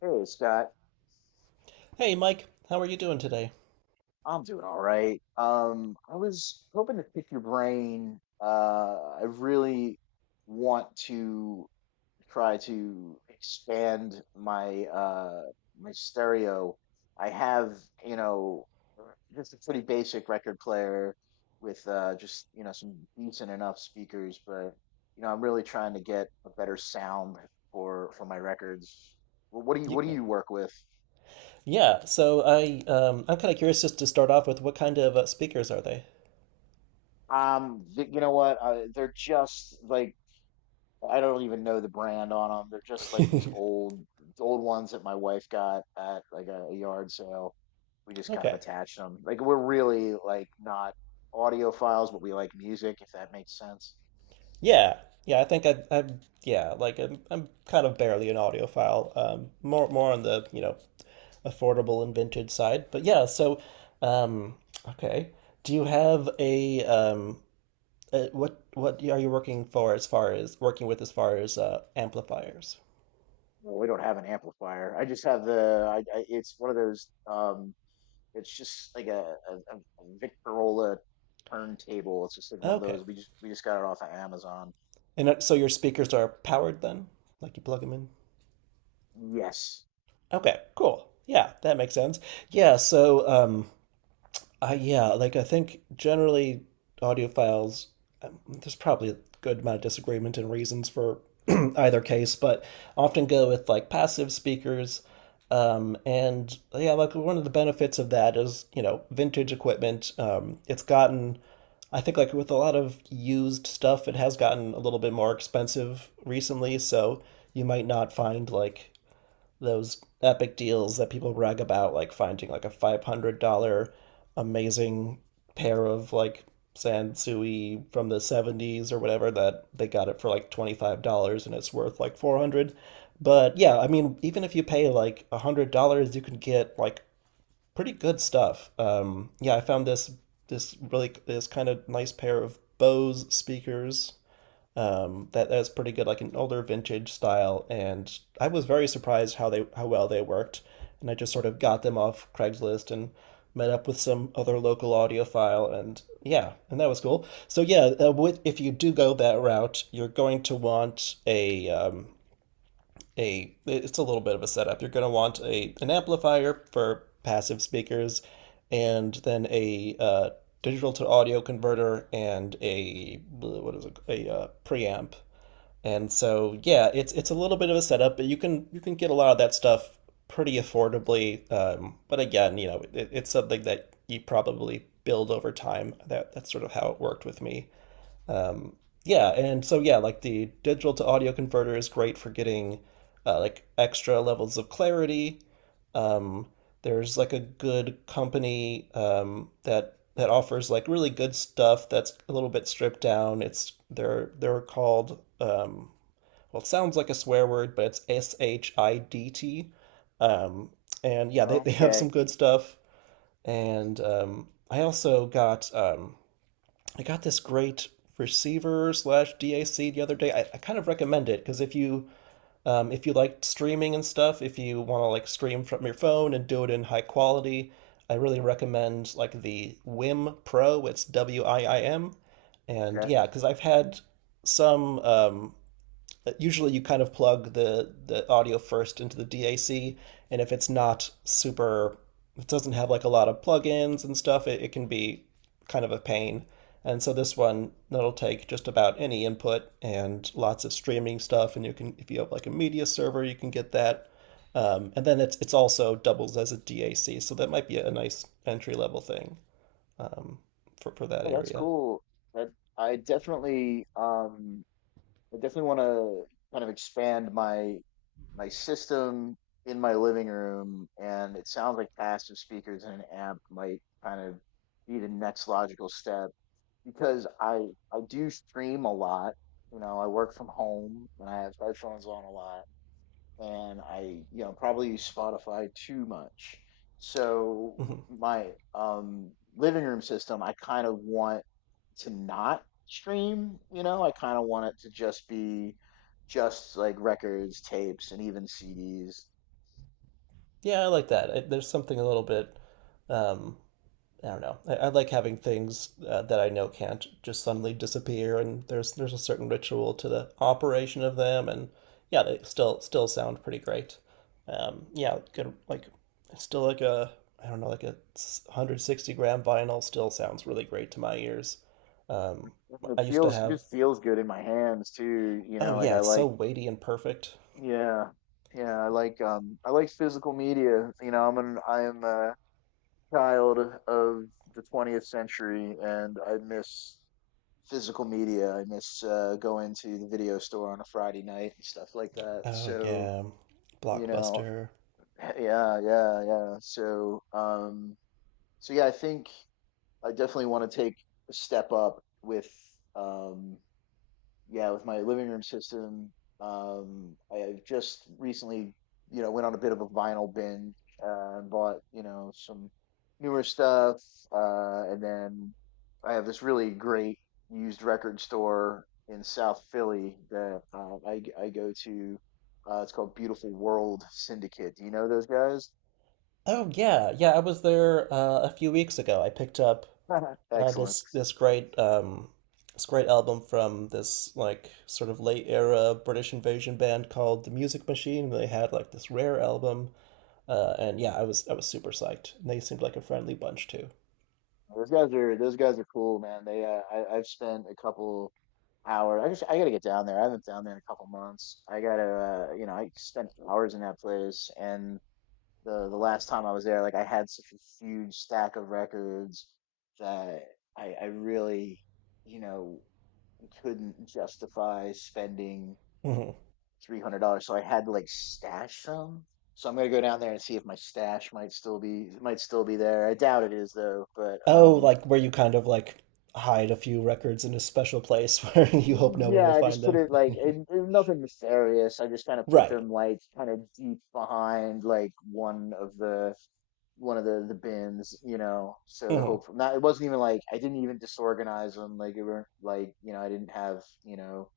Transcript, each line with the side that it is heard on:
left: Hey, Scott.
right: Hey, Mike, how are you doing today?
left: I'm doing all right. I was hoping to pick your brain. I really want to try to expand my my stereo. I have, you know, just a pretty basic record player with just, you know, some decent enough speakers, but you know, I'm really trying to get a better sound for my records. What do you
right: Yeah.
left: work with?
right: So I'm kind of curious just to start off with what kind of speakers are they?
left: You know what? They're just like I don't even know the brand on them. They're just like these old ones that my wife got at like a yard sale. We just kind of
right: Okay.
left: attached them. Like we're really like not audiophiles, but we like music, if that makes sense.
right: Yeah. Yeah, I think I I'm yeah, like I'm kind of barely an audiophile. More on the, you know, affordable and vintage side. But yeah, so um okay. Do you have a what are you working with as far as amplifiers?
left: Well, we don't have an amplifier. I just have the. It's one of those. It's just like a Victorola turntable. It's just like one of
right: Okay.
left: those. We just got it off of Amazon.
right: And so your speakers are powered then? Like you plug them in?
left: Yes.
right: Okay, cool. Yeah, that makes sense. Yeah, so um, yeah, like I think generally audiophiles, there's probably a good amount of disagreement and reasons for either case, but often go with like passive speakers. And yeah, like one of the benefits of that is, you know, vintage equipment. It's gotten, I think, like with a lot of used stuff, it has gotten a little bit more expensive recently. So you might not find like those epic deals that people brag about, like finding like a $500 amazing pair of like Sansui from the 70s or whatever that they got it for like $25 and it's worth like 400 dollars. But yeah, I mean, even if you pay like $100, you can get like pretty good stuff. I found this kind of nice pair of Bose speakers that that's pretty good, like an older vintage style, and I was very surprised how well they worked, and I just sort of got them off Craigslist and met up with some other local audiophile, and yeah, and that was cool. So yeah, if you do go that route, you're going to want a it's a little bit of a setup. You're going to want a an amplifier for passive speakers, and then a digital to audio converter and a preamp, and so, yeah, it's a little bit of a setup, but you can get a lot of that stuff pretty affordably. But again, you know, it's something that you probably build over time. That's sort of how it worked with me. Um, yeah, and so yeah, like the digital to audio converter is great for getting like extra levels of clarity. Um, there's like a good company that offers like really good stuff that's a little bit stripped down. It's — they're called well, it sounds like a swear word, but it's Schiit. Um, and yeah, they have some
left: Okay.
right: good stuff. And I also got I got this great receiver slash DAC the other day. I kind of recommend it because if you like streaming and stuff, if you want to like stream from your phone and do it in high quality, I really recommend like the Wim Pro. It's WIIM, and
left: Okay.
right: yeah, because I've had some, usually you kind of plug the audio first into the DAC, and if it's not super — it doesn't have like a lot of plugins and stuff, it can be kind of a pain. And so this one — that'll take just about any input and lots of streaming stuff, and you can, if you have like a media server, you can get that. And then it's also doubles as a DAC, so that might be a nice entry level thing um, for that
left: No, that's
right: area.
left: cool. That I definitely um I definitely want to kind of expand my system in my living room, and it sounds like passive speakers and an amp might kind of be the next logical step because I do stream a lot. You know, I work from home and I have headphones on a lot. And I, you know, probably use Spotify too much. So
right: hmm
left: my living room system, I kind of want to not stream, you know, I kind of want it to just be just like records, tapes, and even CDs.
right: Yeah, I like that. There's something a little bit, um, I don't know. I like having things that I know can't just suddenly disappear, and there's a certain ritual to the operation of them, and yeah, they still sound pretty great. Yeah, good. Like still like a I don't know like a 160 gram vinyl still sounds really great to my ears. Um,
left: And It
right: I used to
left: feels
right: have
left: just feels good in my hands too, you
right: Oh
left: know, like
right: yeah,
left: I
right: it's so
left: like.
right: weighty and perfect.
left: Yeah. Yeah, I like physical media. You know, I am a child of the 20th century and I miss physical media. I miss going to the video store on a Friday night and stuff like that.
right: Oh
left: So,
right: yeah,
left: you know,
right: Blockbuster.
left: yeah, yeah, yeah. So, so yeah, I think I definitely want to take a step up with um, yeah, with my living room system. I just recently, you know, went on a bit of a vinyl binge and bought, you know, some newer stuff. And then I have this really great used record store in South Philly that I go to. It's called Beautiful World Syndicate. Do you know those guys?
right: Oh yeah, yeah. I was there a few weeks ago. I picked up Uh,
left: Excellent.
right: this this great um this great album from this like sort of late era British invasion band called The Music Machine. They had like this rare album, and yeah, I was super psyched. And they seemed like a friendly bunch too.
left: Those guys are cool, man. They I've spent a couple hours. I just, I gotta get down there. I haven't down there in a couple months. I gotta, you know, I spent hours in that place, and the last time I was there, like I had such a huge stack of records that I really, you know, couldn't justify spending
right: hmm
left: $300, so I had to like stash some. So I'm gonna go down there and see if my stash might still be there. I doubt it is though, but
right: Oh, like where you kind of like hide a few records in a special place where you hope no one
left: yeah,
right: will
left: I just
right: find
left: put
right: them.
left: it like it, nothing nefarious. I just kind of put
right: Right.
left: them like kind of deep behind like one of the bins, you know. So the
right: hmm
left: hope not it wasn't even like I didn't even disorganize them. Like it weren't like you know I didn't have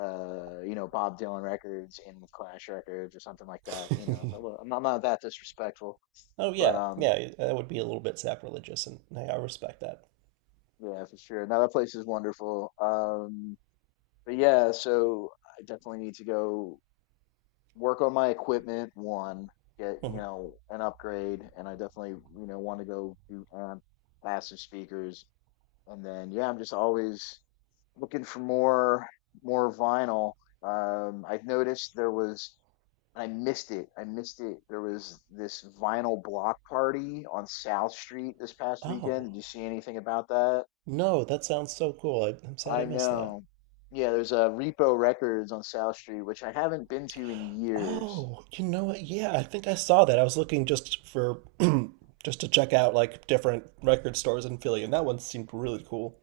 left: you know Bob Dylan records in with Clash records or something like that. You know, so I'm not that disrespectful,
right: Oh
left: but
right: yeah, yeah, that would be a little bit sacrilegious, and hey, I respect that.
left: yeah, for sure. Now that place is wonderful. But yeah, so I definitely need to go work on my equipment, one, get, you
right: Mhm.
left: know, an upgrade, and I definitely, you know, want to go do amp, passive speakers. And then, yeah, I'm just always looking for more vinyl. I've noticed there was, I missed it. There was this vinyl block party on South Street this past weekend.
right: Oh
left: Did you see anything about that?
right: no, that sounds so cool. I'm sad
left: I
right: I missed that.
left: know. Yeah, there's a Repo Records on South Street, which I haven't been to in years.
right: Oh, you know what? Yeah, I think I saw that. I was looking just for just to check out like different record stores in Philly, and that one seemed really cool.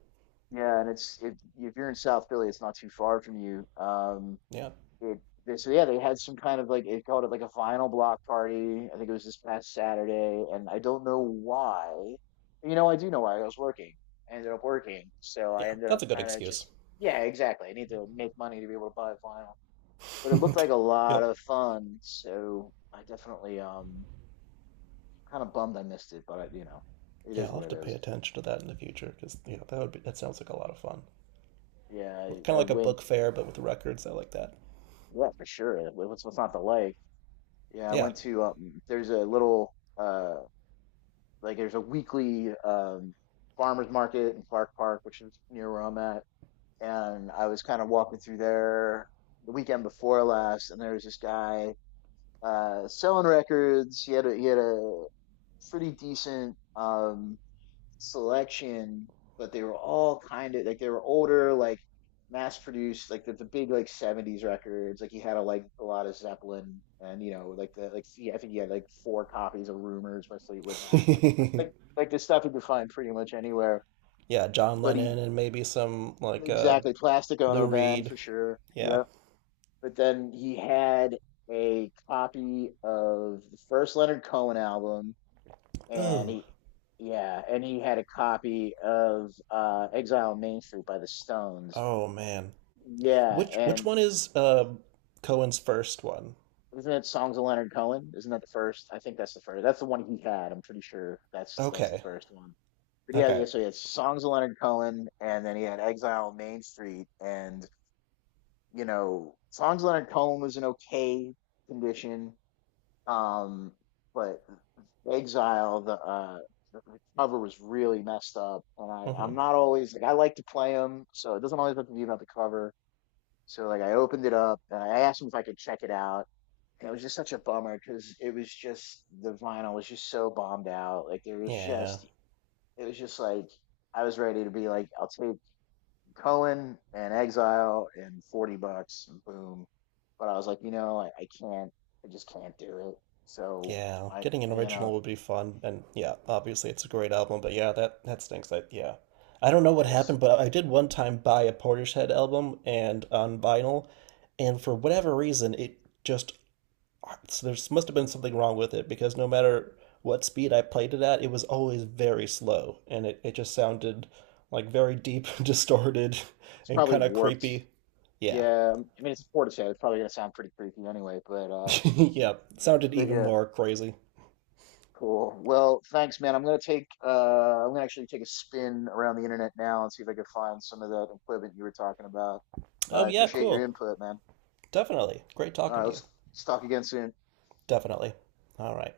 left: Yeah, and it's it if you're in South Philly, it's not too far from you.
right: Yeah,
left: It They, so yeah, they had some kind of like they called it like a vinyl block party. I think it was this past Saturday, and I don't know why. You know, I do know why. I was working. I ended up working, so I
right: yeah,
left: ended up
right: that's a good
left: trying to
right: excuse.
left: just. Yeah, exactly. I need to make money to be able to buy vinyl, but it looked like a lot
right: Yep.
left: of fun. So I definitely kind of bummed I missed it, but I, you know, it
right: Yeah,
left: is
right: I'll
left: what
right: have
left: it
right: to pay
left: is.
right: attention to that in the future because yeah, that would be that sounds like a lot of fun.
left: Yeah,
right: Kind of
left: I
right: like a
left: went.
right: book fair, but with records. I like that.
left: Yeah, for sure. What's not to like? Yeah, I
right: Yeah.
left: went to there's a little like there's a weekly farmers market in Clark Park, which is near where I'm at, and I was kind of walking through there the weekend before last, and there was this guy selling records. He had a pretty decent selection, but they were all kind of like they were older, like mass produced, like the big like 70s records. Like you had a like a lot of Zeppelin, and you know, like the like yeah, I think you had like four copies of Rumors by Fleetwood Mac, like like like the stuff you could find pretty much anywhere.
right: Yeah, John
left: But he
right: Lennon and maybe some like
left: exactly Plastic
right: Lou
left: Ono Band
right: Reed.
left: for sure.
right: Yeah.
left: Yeah, but then he had a copy of the first Leonard Cohen album, and
right: Ooh.
left: he yeah, and he had a copy of Exile on Main Street by the Stones,
right: Oh man.
left: yeah.
right: Which
left: And
right: one is Cohen's first one?
left: isn't it Songs of Leonard Cohen? Isn't that the first? I think that's the first. That's the one he had. I'm pretty sure that's the
right: Okay.
left: first one. But yeah, yeah,
right: Okay.
left: so he had Songs of Leonard Cohen, and then he had Exile on Main Street, and you know, Songs of Leonard Cohen was in okay condition. Um, but Exile, the cover was really messed up, and I'm
right: hmm
left: not always like I like to play them, so it doesn't always have to be about the cover. So like I opened it up and I asked him if I could check it out, and it was just such a bummer because it was just the vinyl was just so bombed out. Like
right: Yeah.
left: it was just like I was ready to be like I'll take Cohen and Exile and 40 bucks and boom. But I was like, you know, I can't, I just can't do it. So
right: Yeah. Getting an
left: you
right: original
left: know,
right: would be fun, and yeah, obviously it's a great album, but yeah, that that stinks. That yeah. I don't know what
left: yeah,
right: happened, but I did one time buy a Portishead album and on vinyl, and for whatever reason it just so there must have been something wrong with it because no matter what speed I played it at, it was always very slow, and it just sounded like very deep, distorted,
left: it's
right: and
left: probably
right: kind of
left: warped.
right: creepy. Yeah,
left: Yeah. I mean, it's a Portishead. It's probably going to sound pretty creepy anyway,
right: yeah, sounded
left: but
right: even
left: yeah,
right: more crazy.
left: cool. Well, thanks, man. I'm going to take, I'm going to actually take a spin around the internet now and see if I can find some of that equipment you were talking about.
right: Oh,
left: I
right: yeah,
left: appreciate your
right: cool.
left: input, man.
right: Definitely. Great
left: All right.
right: talking to you.
left: Let's talk again soon.
right: Definitely. All right.